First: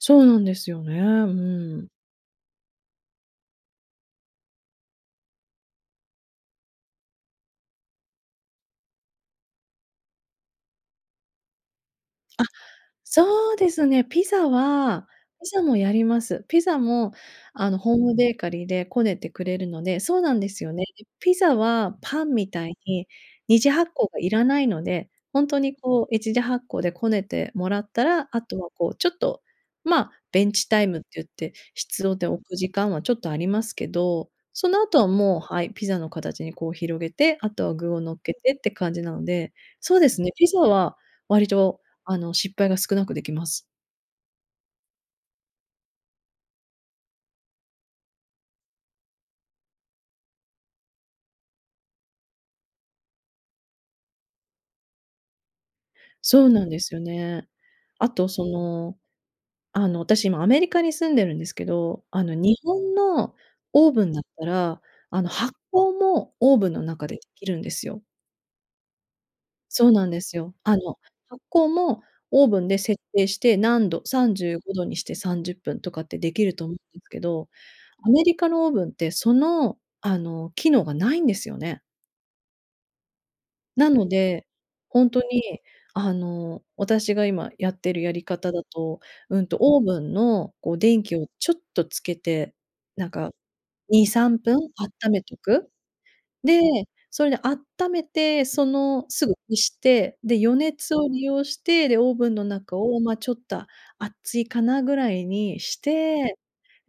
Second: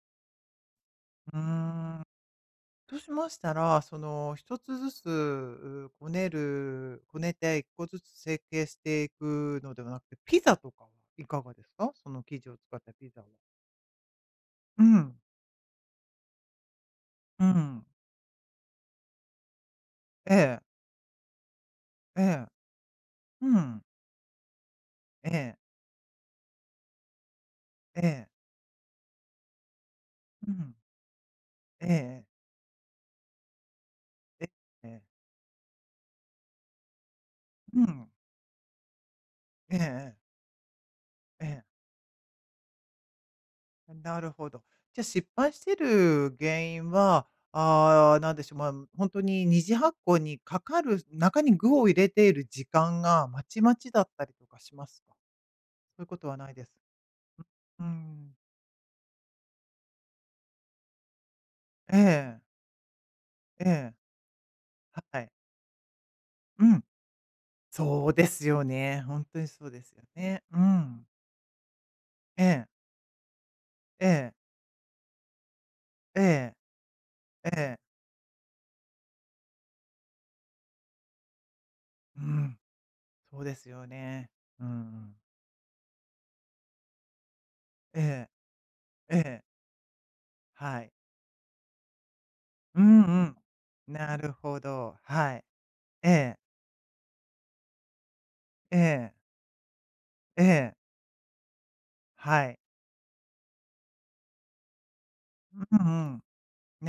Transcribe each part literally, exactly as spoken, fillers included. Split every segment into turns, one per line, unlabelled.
そうなんですよね、う
うー
ーん。
ん。そうしましたら、その、一つずつこねるこねて一個ずつ成形していくのではなくて、ピザとかはいかがですか？その生
あ、
地を使ったピザは。
そうですね、ピザ
う
は
ん。
ピザもやります。ピザも、
うー
あの、
ん。
ホームベーカリーでこねてくれるので、そう
え
なんで
え。
すよね。ピザは
え
パン
え。
みたいに
う
二次
ん。
発酵がいらないので、
え
ほん
え。
とにこう、一次発酵でこねてもらっ
え
た
え。
ら後はこう、ちょっと、まあ、ベ
う
ンチ
ん。
タイムって言って、し
え
つろ
え。
でおく時間はちょっとありますけど、
え、
その
え
後
え。
はもうはい、ピザの形にこう広げて、あとは
う
具を
ん。
乗っけてって感じなので、
ええ
そうで
ええ。
すね、ピザは
え
割
え。
と、あの、失敗が少なくできます。
あ、なるほど。じゃあ、失敗してる原因は、ああ、何でしょう、まあ、ほんとに二次発酵にかかる、中に具を入れている時間がまちまちだったりとかしますか？そういうことは
そう
ないで
なん
す。
ですよね。
ううー
あと、
ん。
その、あの、私、今アメリカに住んでるんですけ
え
ど、あの、
え。
日本の
え
オー
え。
ブンだったら、
は
あの、
い。
発酵もオー
う
ブンの
ん。
中で、きるんですよ。
そうですよね。ほんとにそうで
そ
す
う
よ
なんです
ね。
よ。
う
あの、
ん。
発酵もオーブ
ええ。
ンで設定して、何度、
え
さ
え。
んじゅうごどにしてさんじゅっぷんとかって
え
できる
え。
と思うけど、
ええ。
アメリカのオーブンって、その、あの、機能がないんですよね。
うん。そうですよ
なの
ね。
で、
うー
ほん
ん。
とに、あの、私が今やってるやり
ええ。
方だと、
え
う
え。
んと、オーブンのこう、
はい。
電気をちょっとつけて、
うん
なん
う
か
ん。
に
な
さ
る
んぷん
ほ
あっ
ど、
ため
は
と
い。
く？
ええ。
で、それであっためて、そ
え
の
え。
すぐ消して、で、予
ええ。
熱を利用して、で、オーブンの
はい。
中を、まあ、ちょった熱いかな？位に
う
し
んうん。
て、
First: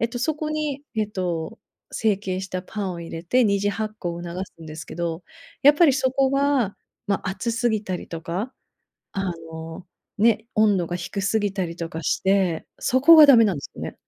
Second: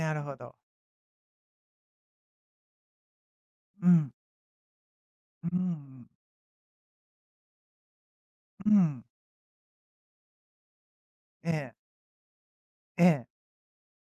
えっと、
る
そ
ほ
こ
ど。
に、えっと、成形したパンを入れて二次
う
発酵
ん。
を促すんですけど、
うん、う
やっ
ー
ぱり
ん。
そこは、ま、熱すぎたりとか、
うん。
あの、ね、温度が低す
え
ぎた
え。
りとかして、そ
え
こ
え。
がダメなんすよね。